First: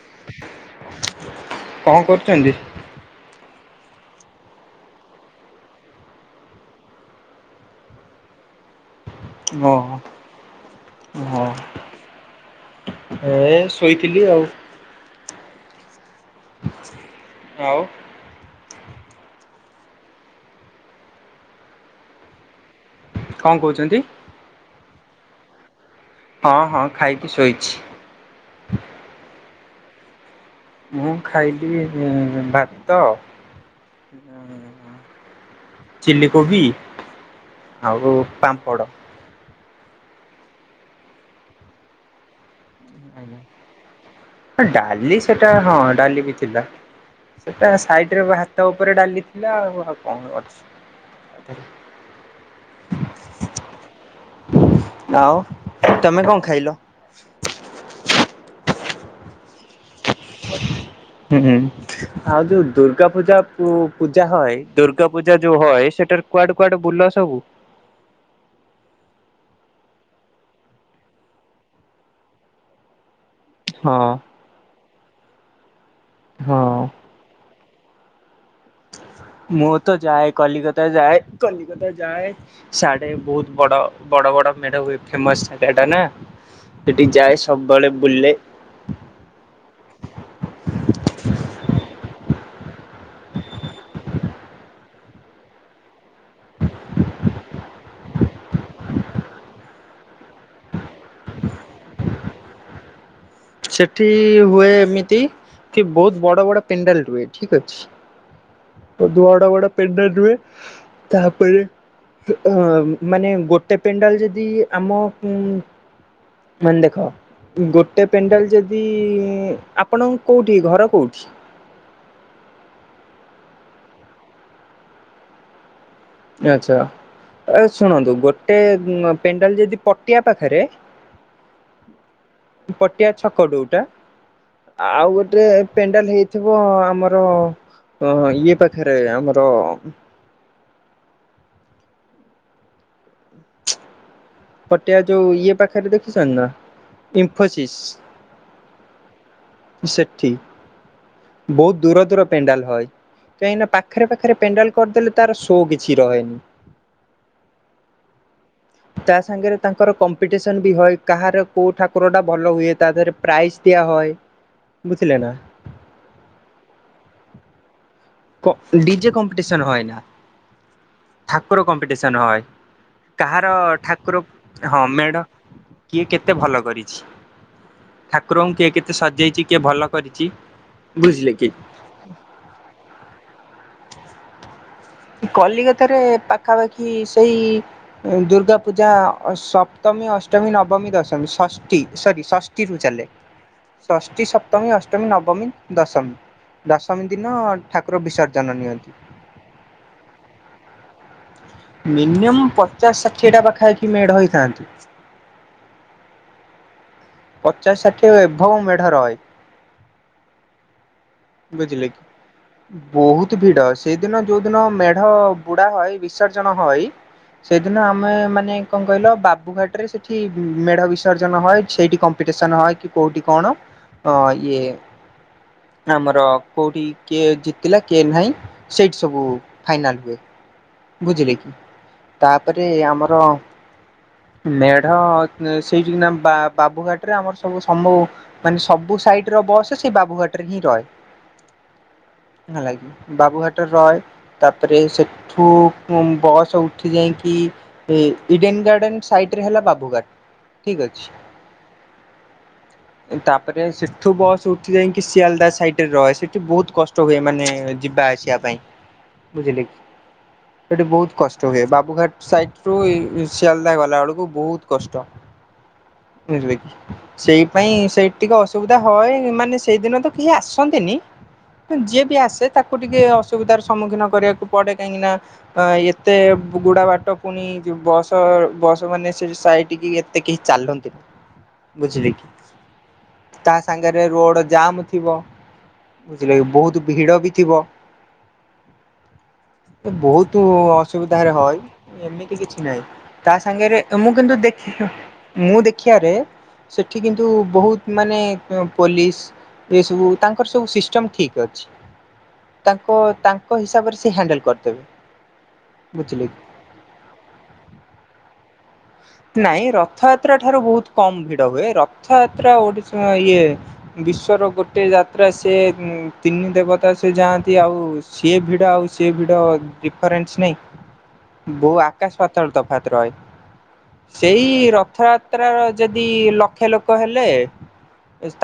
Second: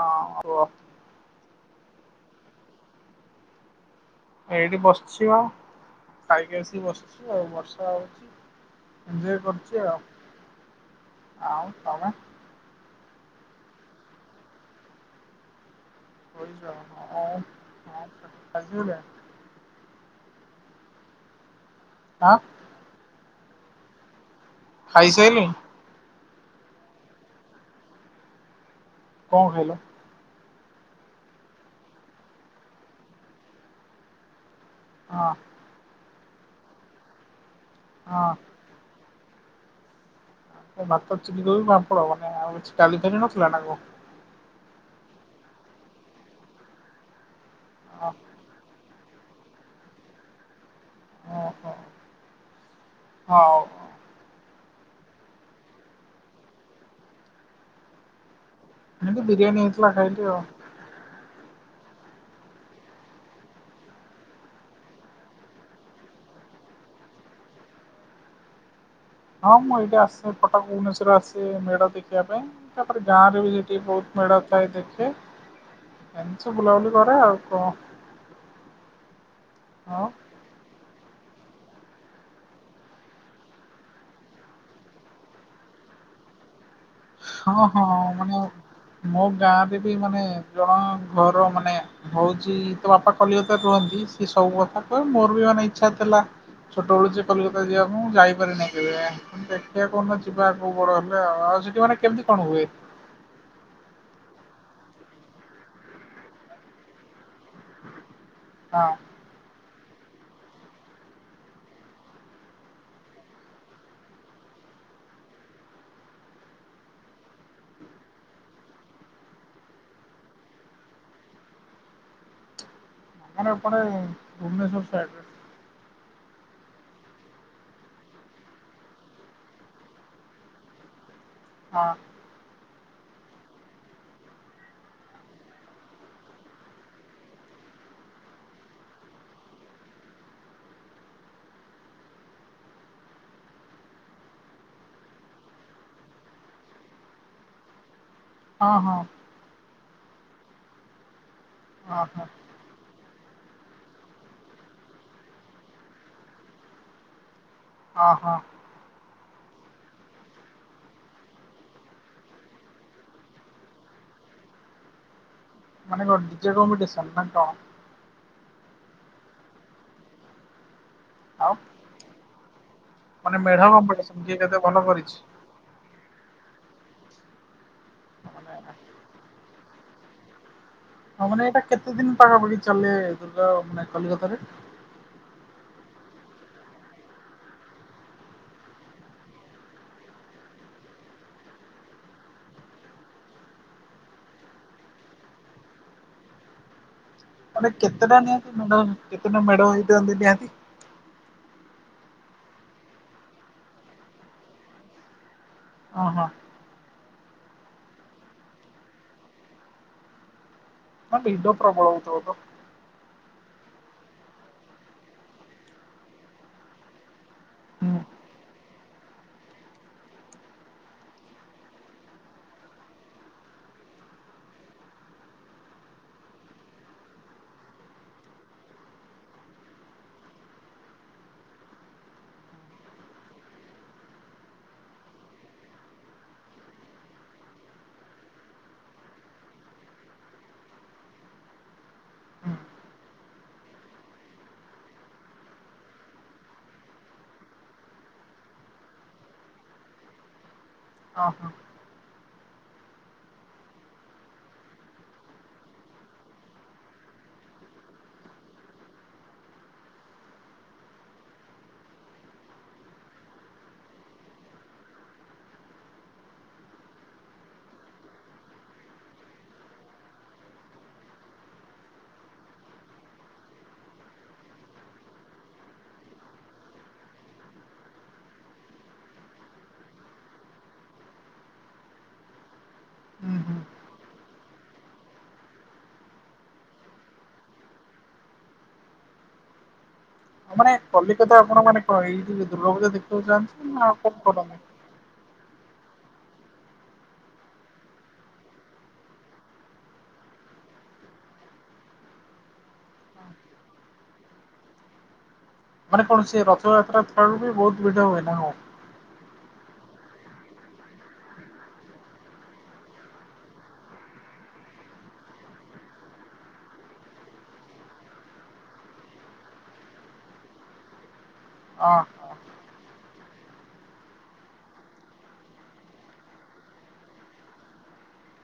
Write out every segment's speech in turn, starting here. ହଁ ରୁହ। କଣ କରୁଛନ୍ତି? ଏଇଠି ବସିଛି ଆଉ ଖାଇକି ଆସିକି ବସିଛି ଆଉ ବର୍ଷା ହଉଛି। ଏଞ୍ଜୟ ହଁ କରୁଛି ଆଉ, ହଁ। ଆଉ ତମେ? ଏ ଶୋଇଥିଲି ଆଉ। [unintelligible] ଆଉ [unintelligible] [unintelligible] କଣ କହୁଛନ୍ତି? ଖାଇସାଇଲେଇ? ହଁ ହଁ ଖାଇକି ଶୋଇଛି। କଣ ଖାଇଲ? ମୁଁ ଖାଇଲି ବାତ ହଁ ଚିଲ କୋବି, ଆଉ ହଁ ପାମ୍ପଡ଼। ଭାତ, ଚିଲି କୋବି, ପାମ୍ପଳ ମାନେ ଆଉ ଡାଲି ଫାଲି ନଥିଲା ନା କଣ? ଡାଲି ସେଟା ହଁ ଡାଲି ବି ଥିଲା ସେଟା ସାଇଡରେ ବା ଭାତ ଉପରେ ଡାଲି ଥିଲା ଆଉ କଣ ଅଛି? ଓହୋ ହଉ [unintelligible] ଆଉ ତମେ କଣ ଖାଇଲ? ଆଗ ବିରିଆନି ହେଇଥିଲା ଖାଇଲି ଆଉ। ହୁଁ ହୁଁ ଆଉ ଯୋଉ ଦୁର୍ଗା ପୂଜା ପୂଜା ହଏ ଦୁର୍ଗା ପୂଜା ଯୋଉ ହଏ ସେଟାରେ କୁଆଡେ କୁଆଡେ ବୁଲ ସବୁ? ହଁ ମୁଁ ଏଇଠି ଆସେ ପଟକ ଭୁବନେଶ୍ଵର ଆସେ ମେଢ ଦେଖିବା ପାଇଁ ତାପରେ ଗାଁରେ ବିି ସେ ହଁ ବହୁତ ମେଢ ପ୍ରାଏ ଦେଖେ। ଏମିତି ସବୁ ହଁ। ବୁଲାବଲି କରେ ଆଉ କଣ। ମୁଁ ତ ହଁ। ଯାଏ କଲିକତା ଯାଏ କଲିକତା ଯାଏ। ସାଡେ ବହୁତ ବଡ ବଡ ବଡ ମେଢ ହୁଏ ଫେମସ ଜାଗାଟା ନା। ସେଠିକି ଯାଏ ହଁ ହଁ ସବୁବେଳେ ବୁଲେ। ମାନେ ମୋ ଗାଁରେ ବି ମାନେ ଜଣ ଘର ମାନେ ହଉଛି ତୋ ବାପା କଲିକତା ରେ ରୁହନ୍ତି। ସବୁ କଥା କହ ମୋର ବି ମାନେ ଇଚ୍ଛା ଥେଲା। ଛୋଟବେଳୁ ସେ କଲିକତା ଯିବାକୁ ମୁଁ ଯାଇପାରିନି କେବେ ଦେଖିବା କୋଉ ଦିନ ଯିବା ପୁଅ ବଡ ହେଲେ ଆଉ ଯି କୁଆଡେ଼ କେମତି କଣ ହୁଏ? ସେଠି ହୁଏ ଏମିତି କି ବହୁତ ବଡ ବଡ ପେଣ୍ଡାଲ ହୁଏ ଠିକ ଅଛି। ହଁ। ବଡା ବଡା ପେଣ୍ଡାଲ ରୁହେ ତାପରେ ମାନେ ଗୋଟେ ପେଣ୍ଡାଲ ଯଦି ଆମ ଉଁ ମାନେ ଦେଖ ଗୋଟେ ପେଣ୍ଡାଲ ଯଦି ଆପଣ କେଉଠି ଘର କେଉଠି? ଆମ ଏପଟେ ଭୁବନେଶ୍ଵର ସାଇଡରେ। ଆଚ୍ଛା। ଏ ଶୁଣନ୍ତୁ ଗୋଟେ ପେଣ୍ଡାଲ୍ ଯଦି ପଟିଆ ପାଖେରେ ହଁ। ‌ ପଟିଆ ଛକ ଡୋଉଟା ଆଉ ଗୋଟେ ପେଣ୍ଡାଲ୍ ହେଇଥିବ ଆମର ହଁ ହଁ ଇଏ ପାଖେରେ ଆମର ପଟିଆ ଯୋଉ ଇଏ ପାଖେରେ ଦେଖିଛନ୍ତି ନା ଇନଫୋସିସ୍? ହଁ ହଁ। ସେଠି ବହୁତ୍ ଦୂର ଓହୋ ଦୂର ପେଣ୍ଡାଲ ହଏ। କାହିଁକିନା ପାଖେରେ ପାଖେରେ ପେଣ୍ଡାଲ୍ କରିଦେଲେ ତାର ସୋ କିଛି ରହେନି। ହଁ ହଁ। ତା ସଙ୍ଗେରେ ତାଙ୍କର କମ୍ପିଟେସନ ବି ହଏ, କାହାର କୋଉ ଠାକୁର ଟା ଭଲ ହୁଏ ତା ଧେରେ ପ୍ରାଇଜ୍ ଦିଆ ହଏ, ବୁଝିଲେ ନା? ମାନେ କଣ ଡିଜେ କମ୍ପିଡିସନ୍ ନା କଣ? କୋ ଡିଜେ କମ୍ପିଡିସନ୍ ହୋଏନା। ଆଉ ଠାକୁର କମ୍ପିଟେସନ୍ ହଏ, ମାନେ କାହାର ମେଢ ଠାକୁର କମ୍ପିଟିସନ କିଏ କେତେ ହଁ ଭଲ କରିଛି ମେଢ କିଏ କେତେ ଭଲ କରିଛି, ମାନେ ଠାକୁରଙ୍କୁ କିଏ କେତେ ସଜେଇଚି କିଏ ଭଲ କରିଚି ହଁ ମାନେ ଏଇଟା କେତେ ଦିନ୍ ପାଖାପାଖି ଚାଲେ ଦୁର୍ଗା ମାନେ କଲିକତାରେ? କଲିକତାରେ ପାଖାପାଖି ସେଇ ଦୁର୍ଗା ପୂଜା ଅ ସପ୍ତମୀ, ଅଷ୍ଟମୀ, ନବମୀ, ଦଶମୀ, ଷଷ୍ଠୀ ସରି ସସ୍ ଟି ରୁ ଚାଲେ। ଷଷ୍ଠୀ, ସପ୍ତମୀ, ଅଷ୍ଟମୀ, ନବମୀ, ଦଶମୀ। ଦଶମୀ ଦିନ ମାନେ ଠାକୁର କେତେଟା ନିହାତି ବିସର୍ଜନ ମେଢ ନିଅନ୍ତି। କେତେଟା ମେଢ ହେଇଥାନ୍ତି ନିହାତି? ମିନିମମ୍ ପଚାଶ ଷାଠିଏଟା ପାଖାପାଖି ମେଢ଼ ହେଇଥାନ୍ତି। ହଁ ହଁ। ପଚାଶ ଷାଠିଏ ଏଭବ ମେଢ ରଏ। ହଁ ଭିଡ଼ ପ୍ରବଳ ହେଉଥିବ ତ? ବହୁତ୍ ଭିଡ। ସେଇଦିନ ଯୋଉ ଦିନ ମେଢ ବୁଡ଼ା ହଏ, ବିସର୍ଜନ ହଏ ସେଦିନ ହୁଁ ଆମେ ମାନେ କଣ କହିଲ, ବାବୁଘାଟରେ ସେଠି ମେଢ ବିସର୍ଜନ ହଏ, ସେଇଠି କମ୍ପିଟେସନ ହଏ କି କୋଉଠି କଣ ହଁ ଇଏ ଆମର କେଉଠି କିଏ ଜିତିଲା, କିଏ ନାହିଁ, ସେଇଠି ସବୁ ଫାଇନାଲ୍ ହୁଏ। ବୁଝିଲେକି, ତାପରେ ଆମର ମେଢ ସେଇଠିକିନା କିନା ବା ବାବୁଘାଟରେ ଆମର ସବୁ ମାନେ ସବୁ ସାଇଟ୍ ର ବସ ସେ ବାବୁଘାଟରେ ହିଁ ରହେ। ହୁଁ ହେଲାକି। ବାବୁଘାଟରେ ରଏ, ତାପରେ ସେ ଠୁ ବ ବସ ଉଠି ଯାଇଁକି ଇ ଇଡେନ ଗାର୍ଡେନ ସାଇଟ୍ ରେ ହେଲା ବାବୁଘାଟ୍, ଠିକ୍ ଅଛି। ହଁ ହଁ। ତାପରେ ସେଠୁ ବସ୍ ଉଠି ଯାଇକି ସିଆଲଦା ସାଇଟ୍ ରେ ରହେ, ସେଠି ବହୁତ୍ କ ଷ୍ଟ ହୁଏ ମାନେ ଯିବା ଆସିବା ପାଇଁ ବୁଝିଲେ କି। ସେଠି ବହୁତ୍ କଷ୍ଟ ହୁଏ, ବାବୁଘାଟ୍ ସାଇଟ୍ ରୁ ଏଇ ଶିଆଲଦା ଗଲା ବେଳକୁ ବହୁତ୍ କଷ୍ଟ। ବୁଝିଲେ କି? [unintelligible] ସେଇପାଇଁ ସେଇଠି ଟିକେ ଅସୁବିଧା ହଏ, ମାନେ ସେଇଦିନ ତ କେହି ଆସନ୍ତିନି ଯିଏ ବି ଆସେ ତାକୁ ଟିକେ ଅସୁବିଧାର ସମ୍ମୁଖୀନ କରିବାକୁ ପଡେ। କାହିଁକି ନା ଅ ଏତେଗୁଡା ବାଟ ପୁଣି ଯ ବସ-ବସ ମାନେ ସେ ସାଇଟିକି ଏତେ କେହି ଚାଲନ୍ତିନି। ବୁଝିଲେ କି? ହୁଁ ତା ହୁଁ। ସଙ୍ଗେରେ ରୋଡ ଜାମ୍ ଥିବ। ବହୁତ୍ ଭିଡ ବି ଥିବ। ଏ ବହୁତ ତୁ ଆଉ ମାନେ କଲିକତା ଅସୁବିଧାରେ ଆପଣ ହଇ, ମାନେ କଣ ଏଇଠି ଏମିତି କିଛି ଦୁର୍ଗା ନାହିଁ। ପୂଜା ଦେଖିବାକୁ ତା ଯାଆନ୍ତି ସାଙ୍ଗରେ ନା ଆଉ ମୁଁ କଣ କିନ୍ତୁ କରନ୍ତି? ଦେଖି ମୁଁ ଦେଖିବାରେ ସେଠି କିନ୍ତୁ ବହୁତ ମାନେ ପୋଲିସି ଏସବୁ ତାଙ୍କର ସବୁ ସିଷ୍ଟମ୍ ଠିକ୍ ଅଛି। ତାଙ୍କ ତାଙ୍କ ହିସାବରେ ସେ ହ୍ୟାଣ୍ଡେଲ କରିଦେବେ। ମାନେ କଣ ବୁଝିଲେ କି ସେ ରଥଯାତ୍ରା ଠାରୁ ବି ବହୁତ ଭିଡ ହୁଏ ନା କଣ? ନାଇଁ ରଥଯାତ୍ରା ଠାରୁ ବହୁତ କମ ଭିଡ ହୁଏ। ରଥଯାତ୍ରା ଓଡ଼ିଶା ଇଏ, ବିଶ୍ଵର ଗୋଟେ ଯାତ୍ରା ସେ ଉଁ ତିନି ଦେବତା ସେ ଯାଆନ୍ତି ଆଉ ସିଏ ଭିଡ଼ ଆଉ ସିଏ ଭିଡ଼ ଡିଫରେନ୍ସ ନାହିଁ? [inaudible] ବହୁ ଓହୋ ଆକାଶ ପାାତଳ ତଫାତ ରହେ। ସେଇ ରଥଯାତ୍ରାର ଯଦି ଲକ୍ଷ୍ୟ ଲୋକ ହେଲେ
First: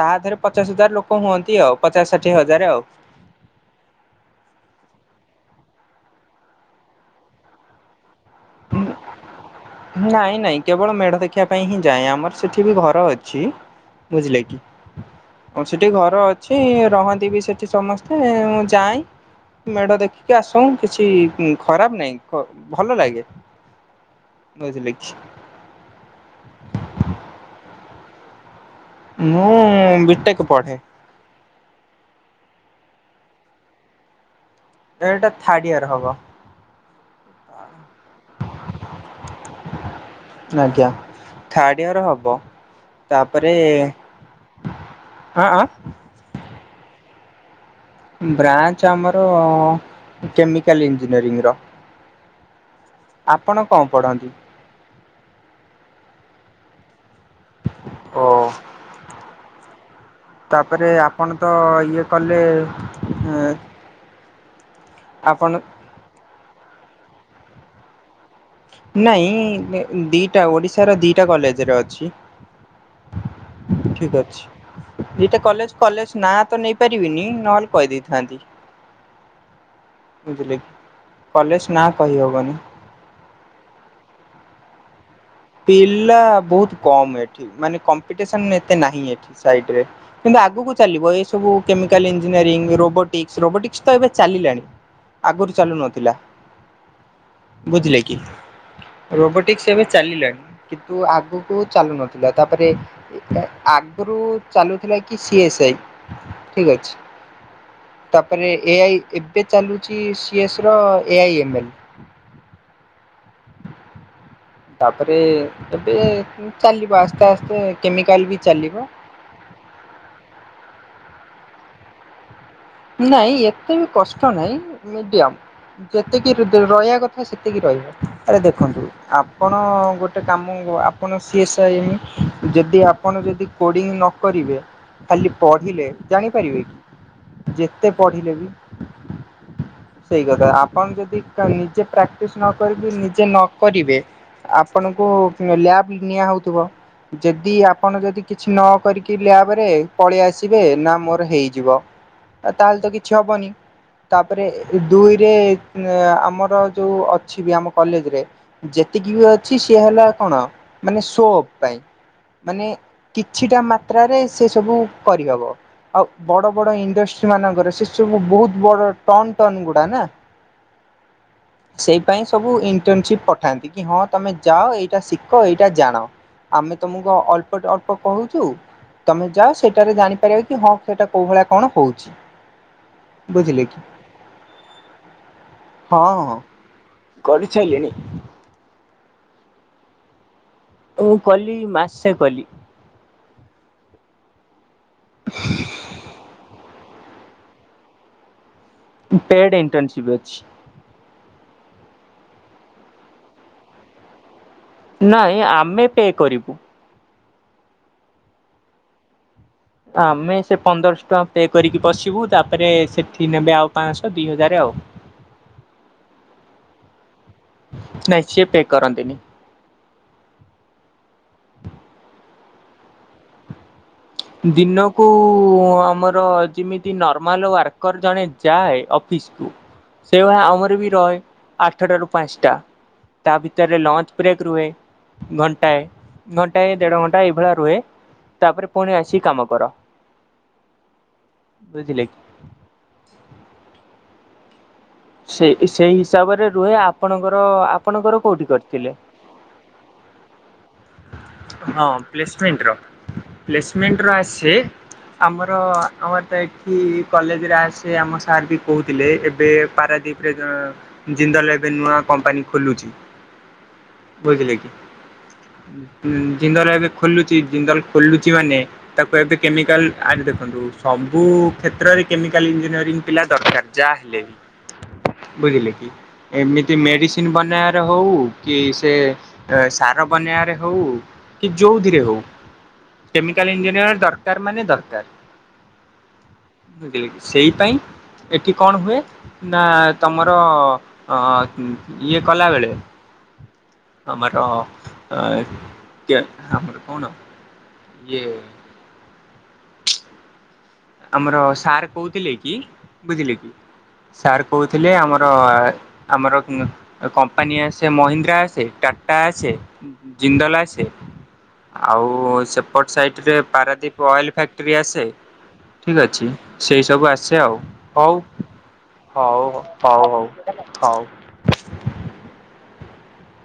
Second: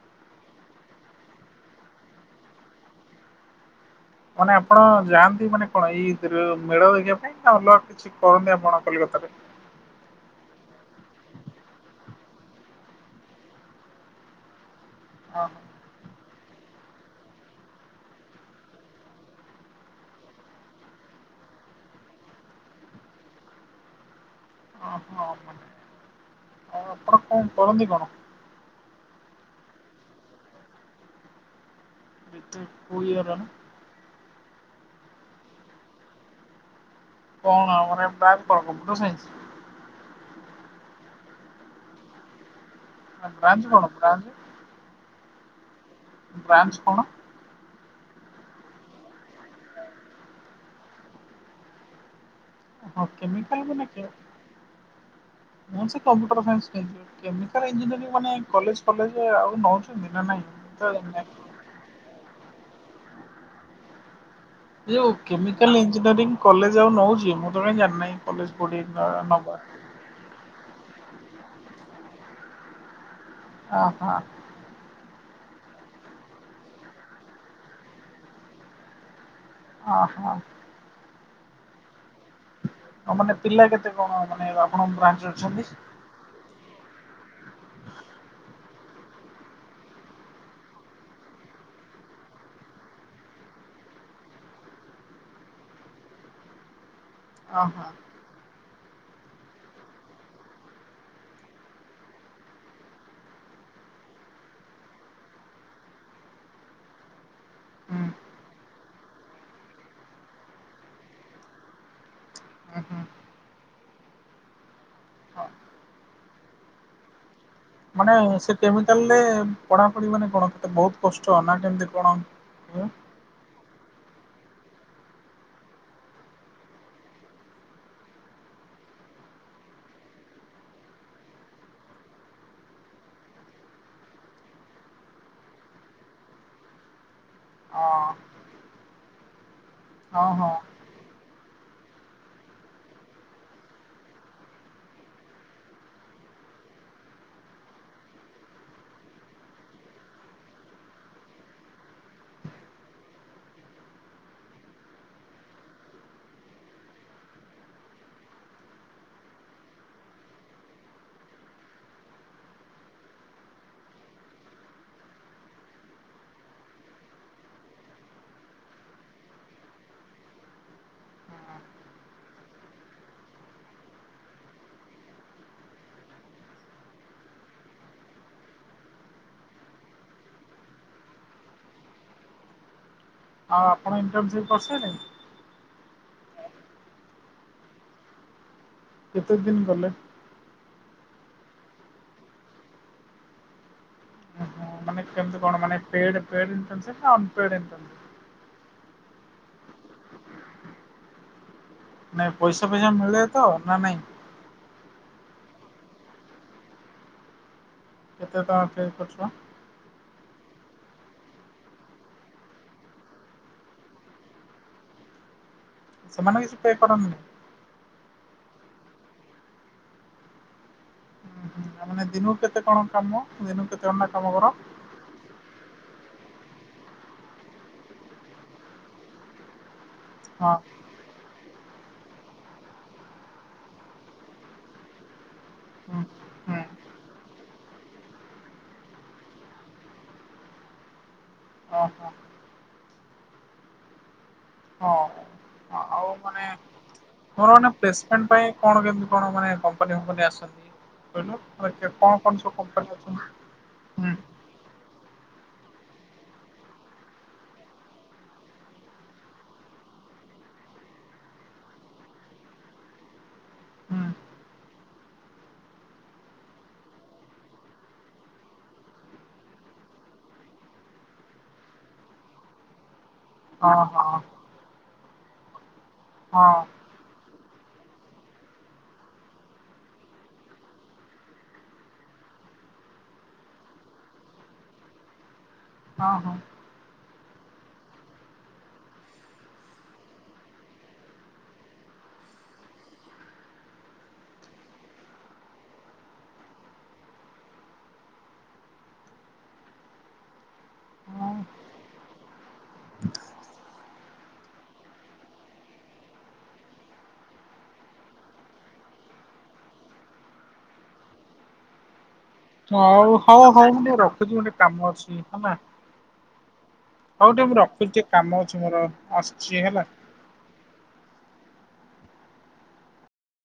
ତା ଦେହରେ ପଚାଶ ହଜାର ଲୋକ ହୁଅନ୍ତି ଆଉ। ପଚାଶ ଷାଠିଏ ହଜାର ଆଉ। ମାନେ ଆପଣ ଯାଆନ୍ତି ମାନେ କଣ ଇଦର ମେଳ ଦେଖିବା ପାଇଁ ନ ଅଲଗା କଣ? କିଛି କରନି ଆପଣ କଲିକତାରେ। ନାଇଁ ନାଇଁ କେବଳ ମେଢ଼ ଦେଖିବା ପାଇଁ ହିଁ ଯାଏଁ। ଆମର ସେଠିବି ଘର ଅଛି। ବଝିଲେ କି? ହଁ। ହଁ ସେଠି ଘର ଅଛି। ରହନ୍ତି ବି ସେଠି ସମସ୍ତେ ମୁଁ ଯାଏଁ। ମେଢ ଦେଖିକି ଆସେ। କିଛି ଉଁ ଖରାପ ନାହିଁ କ ଭଲ ଲାଗେ। ବୁଝିଲେ ଅଁ କି। ହଁ ହଁ। ଆଉ ଆପଣ କଣ କରନ୍ତିି କଣ? ମୁଁ ବିଟେକ ପଢେ। ବି ଟେକ କୋଉ ଇୟର ଏଇଟା? ରେ ଏଇଟା ଥାର୍ଡ଼ ଇୟର ହବ। [unintelligible] ଆଜ୍ଞା ଥାର୍ଡଇୟର ହବ। ତାପରେ ବ୍ରାଞ୍ଚ କଣ ବ୍ରାଞ୍ଚ ଆଁ ଆଁ ବ୍ରାଞ୍ଚ କଣ? ବ୍ରାଞ୍ଚ ଆମର କେମିକାଲ ଇଞ୍ଜିନିୟରିଂର। ହଁ କେମିକାଲ ନା କଣ ମେକା ପଢନ୍ତି? ମୁଁ ସେ କମ୍ପ୍ୟୁଟର ସାଇନ୍ସ ନେଇଥିଲି। କେମିକାଲ ଇଞ୍ଜିନିୟରିଂ ଓ ମାନେ କଲେଜ ଫଲେଜ ଆଉ ନଉଛନ୍ତି ନା ନାଇଁ? ମୁଁ ତାପରେ ତ ଜାଣିନି ଏ ଆପଣ ତ ଇଏ କଲେ। ଏଁ ଯୋଉ କେମିକାଲ ଇଞ୍ଜିନିୟରିଂ କଲେଜ ଆଉ ନଉଚି ମୁଁ ତ କାଇଁ ଜାଣିନାଇଁ। ନାଇଁ ଦିଟା ଓଡ଼ିଶାର ଦିଟା କଲେଜରେ ଅଛି। ଅହ ଠିକି ଅଛି। ଦିଟା କଲେଜ, କଲେଜ ନାଁ ତ ନେଇ ପାରିବିନି, ନହେଲେ କହିଦେଇଥାନ୍ତି। ଅହ ବୁଝିଲେ? ଆଉ କଲେଜ ନା କହିହବନି। ଆଉ ମାନେ ପିଲା କେତେ କଣ ମାନେ ଆପଣଙ୍କ ବ୍ରାଞ୍ଚର? ପିଲା ବହୁତ କମ୍ ଏଠି। ମାନେ କମ୍ପିଟେସନ ଏତେ ନାହିଁ ଏଠି ସାଇଟିରେ। କିନ୍ତୁ ଆଗକୁ ଚାଲିବ। ଏ ସବୁ କେମିକାଲ ଇଞ୍ଜିନିୟରିଂ, ରୋବୋଟିକ୍ସ, ରୋବୋଟିକ୍ସ ତ ଏବେ ଚାଲିଲାଣି। ଆଗରୁ ଚାଲୁ ନଥିଲା। ଅହ ବୁଝିଲେ କି ରୋବଟିକ୍ସ ଏବେ ଚାଲିଲାଣି। କିନ୍ତୁ ଆଗକୁ ଚାଲୁ ନଥିଲା ତା ପରେ ଆଗରୁ ଚାଲୁଥିଲା କି ସିଏସ୍ଆଇ ଠିକ୍ ଅଛି। ହୁଁ ତାପରେ ଏଆଇ ଏବେ ଚାଲୁଚି ସି ଏସ ର ଏ ଆଇ ଏମ ଏଲ। ଆ ହୁଁ। ତାପରେ ହଁ। ଏବେ ଚାଲିବ ଆସ୍ତେଆସ୍ତେ। ମାନେ ସେ କେମିକାଲ କେତେ ପଢ଼ାପଢ଼ି ମାନେ କଣ କେତେ ବହୁତ କଷ୍ଟ ନା କେମିତି କଣ ଉଁ? ନାଇଁ ଏତେ ବି କଷ୍ଟ ନାଇଁ ମିଡିୟମ। ଯେତିକି ରୟା ରହିବା କଥା ସେତିକି ରହିବ ଆରେ ଦେଖନ୍ତୁ। ଆପଣ ଗୋଟେ କାମୁ ଆପଣ ସିଏ ସଇନି ଯଦି ଆପଣ ଯଦି କୋଡ଼ିଙ୍ଗ ନ କରିବେ ଖାଲି ପଢ଼ିଲେ ଜାଣିପାରିବେ କି? ଅ ଯେତେ ପଢ଼ିଲେ ବି ହଁ ସେଇ କଥା ହଁ ଆ କଣ ଯଦି ନିଜେ ପ୍ରାକ୍ଟିସ୍ ନ କରିକି ନିଜେ ନ କରିବେ ଆପଣଙ୍କୁ ଲ୍ୟାବ୍ ନିଆହଉଥିବ। ଯଦି ଆପଣ ଯଦି କିଛି ନ କରିକି ଲ୍ୟାବ୍ ରେ ପଳେଇ ଆସିବେ ନା ମୋର ହେଇଯିବ। ଆଉ ତା ହେଲେ ତ କିଛି ହବନି। ତା ପରେ ଦୁଇରେ ଅ ଆମର ଯୋଉ ଅଛି ବି ଆମ କଲେଜ୍ ରେ ଯେତିକି ବି ଅଛି ସେ ହେଲା କଣ ମାନେ ସୋ ଅପ୍ ପାଇଁ ମାନେ କିଛିଟା ମାତ୍ରାରେ ସେ ସବୁ କରିହବ ଆଉ ବଡ଼-ବଡ଼ ଇଣ୍ଡଷ୍ଟ୍ରି ମାନଙ୍କରେ ସେସବୁ ବହୁତ ବଡ ଟନ୍-ଟନ୍ ଗୁଡା ନାଁ। ସେଇ ପାଇଁ ସବୁ ଇଣ୍ଟର୍ନସିପ୍ ପଠାନ୍ତି କି ହଁ ତମେ ଯାଅ ଏଇଟା ଶିଖ ଏଇଟା ଜାଣ। ଆମେ ତମକୁ ଅଳ୍ପ-ଅଳ୍ପ କହୁଛୁ। ତମେ ଯାଅ ସେଠାରେ ଜାଣିପାରିବ କି ହଁ ସେଇଟା କଣ କୋଉ ଭଳିଆ କଣ ହଉଛି। ବୁଝିଲେ ଆଉ କି ଆପଣ ଇଣ୍ଟର୍ନସିପ୍ କରିସାରିଲେଣି? ହଁ-ହଁ କରି ସାରିଲିଣି। କେତେ ଦିନି କଲେ? ମୁଁ କଲି ମାସେ କଲି। ମାନେ କେମତି କଣ ମାନେ ପେଡ୍ ଫେଡେ ଇଣ୍ଟନସିପ୍ ନାଁ unpaid internship? Paid internship ଅଛି। ନାଇଁ ପଇସା-ପଇସା ମିଳେ ତ ନାଁ ନାଇଁ? ନାଇଁ ଆମେ ପେ କରିବୁ। କେତେ ଟଙ୍କା ପେ କରୁଚ? ଆମେ ସେ ପନ୍ଦରଶହ ଟଙ୍କା ପେ କରିକି ବସିବୁ ତା ପରେ ସେଠି ନେବେ ଆଉ ପାଞ୍ଚଶହ ଦିହଜାର ଆଉ। ସେମାନେ କିଛି ପେ କରନ୍ତିନି। ନାଇଁ ସିଏ ପେ କରନ୍ତିିନି। ହୁଁ ମାନେ ଦିନକୁ କେତେ କଣ କାମ ଦିନ? [unintelligible] ଦିନ କୁ ଆମର ଯେମିତି ନର୍ମାଲ୍ ୱାର୍କର୍ ଜଣେ ଯାଏ ଅଫିସ୍ କୁୁ ସେଇ ଭଳିଆ ହଁ ଆମର ବି ରହେ ଆଠଟା ରୁ ପାଞ୍ଚଟା ତା ଭିତରେ ଲଞ୍ଚ୍ ବ୍ରେକ୍ ରୁହେ। ହୁଁ ହୁଁ ଘଣ୍ଟାଏ-ଘଣ୍ଟାଏ ଦେଢ଼ ଘଣ୍ଟା ଏଇ ଭଳିଆ ରୁହେ ତା ପରେ ଫୁଣି ଆସିି କାମ କର ବୁଝିଲେ? ଓହୋ ସେଇ ହଁ ସେଇ ଆଉ ମାନେ ହିସାବରେ ରୁହେ ମୋର ମାନେ ଆପଣଙ୍କର-ଆପଣଙ୍କର ପ୍ଲେସମେଣ୍ଟ ପାଇଁ କୋଉଠି କଣ କରିଥିଲେ? କେମିତି କଣ ମାନେ କମ୍ପାନୀ ଫମ୍ପାନୀ ଆସନ୍ତି? ତେଣୁ ହେଲା ହଁ କି କଣ କଣ ସବୁ କମ୍ପାନୀ ଅଛନ୍ତି? ହୁଁ। ଡେ। ଆମର ଆମର ତ ଏଠି କଲେଜ୍ ରେ ଆସେ ଆମ ସାର୍ ବି କହୁଥିଲେ ଏବେ ପାରାଦୀପ୍ ସେତ ଜିନ୍ଦଲ୍ ଲେ ଏବେ ନୂଆ କମ୍ପାନୀ ଖୋଲୁଛି। ହୁଁ ବୁଝିଲେ କି। ଜିନ୍ଦଲ୍ ଏବେ ଖୋଲୁଚି ଜିନ୍ଦଲ୍ ଖୋଲୁଚି ମାନେ ତାକୁ ଏବେ କେମିକାଲ୍ ଆରେ ଦେଖନ୍ତୁ ସବୁ କ୍ଷେତ୍ରରେ କେମିକାଲ୍ ଇଞ୍ଜିନିୟରିଂଙ୍ଗି ପିଲା ଦରକାର୍ ହଁ ଯାହା ହଁ। ହେଲେ ବି ବୁଝିଲେ କି ହଁ ଏମିତି ମେଡିସି ନ୍ ବନେଇ ବାରେ ହୋଉ କି ସେ ସାର ବନେଇ ବାରେ ହଉ କି ଯୋଉ ଥିରେ ହଉ। କେମିକାଲ୍ ଇଞ୍ଜିନିୟର ଦରକାର୍ ମାନେ ଦରକାର୍। ହଁ ହଁ। ସେଇ ପାଇଁ ଏଠି କଣ ହୁଏ? ନା ତମର ଅ ଇଏ କଲାବେଳେ ଆମାଟ ଏ ଆଜ୍ଞା ଆପରେ କଣ ଇଏ? ହଁ। ଆମର ସାର୍ କହୁଥିଲେ କି ବୁଝିଲେ କି ସାର୍ କହୁଥିଲେ ଆମର ଆମର କମ୍ପାନୀ ଆସେ ମହିନ୍ଦ୍ରା ଆସେ ଟାଟା ଆସେ। ଜିନ୍ଦଲ୍ ଆସେ ଆଉ ସେପଟ ହଉ ସାଇଟ୍ ରେ ପାରାଦ୍ୱୀପ ଅଏଲ୍ ଫ୍ୟାକ୍ଟ୍ରି ଆସେ। ହଁ ମା। ଠିକ୍ ଅଛି ସେଇସବୁ ଆସେ ଆଉ ଟିକେ ହଉ କାମ ଅଛି ମୋର ଆସୁଛି ହଉ ହେଲା। ହଉ ହଉ। ହଉ।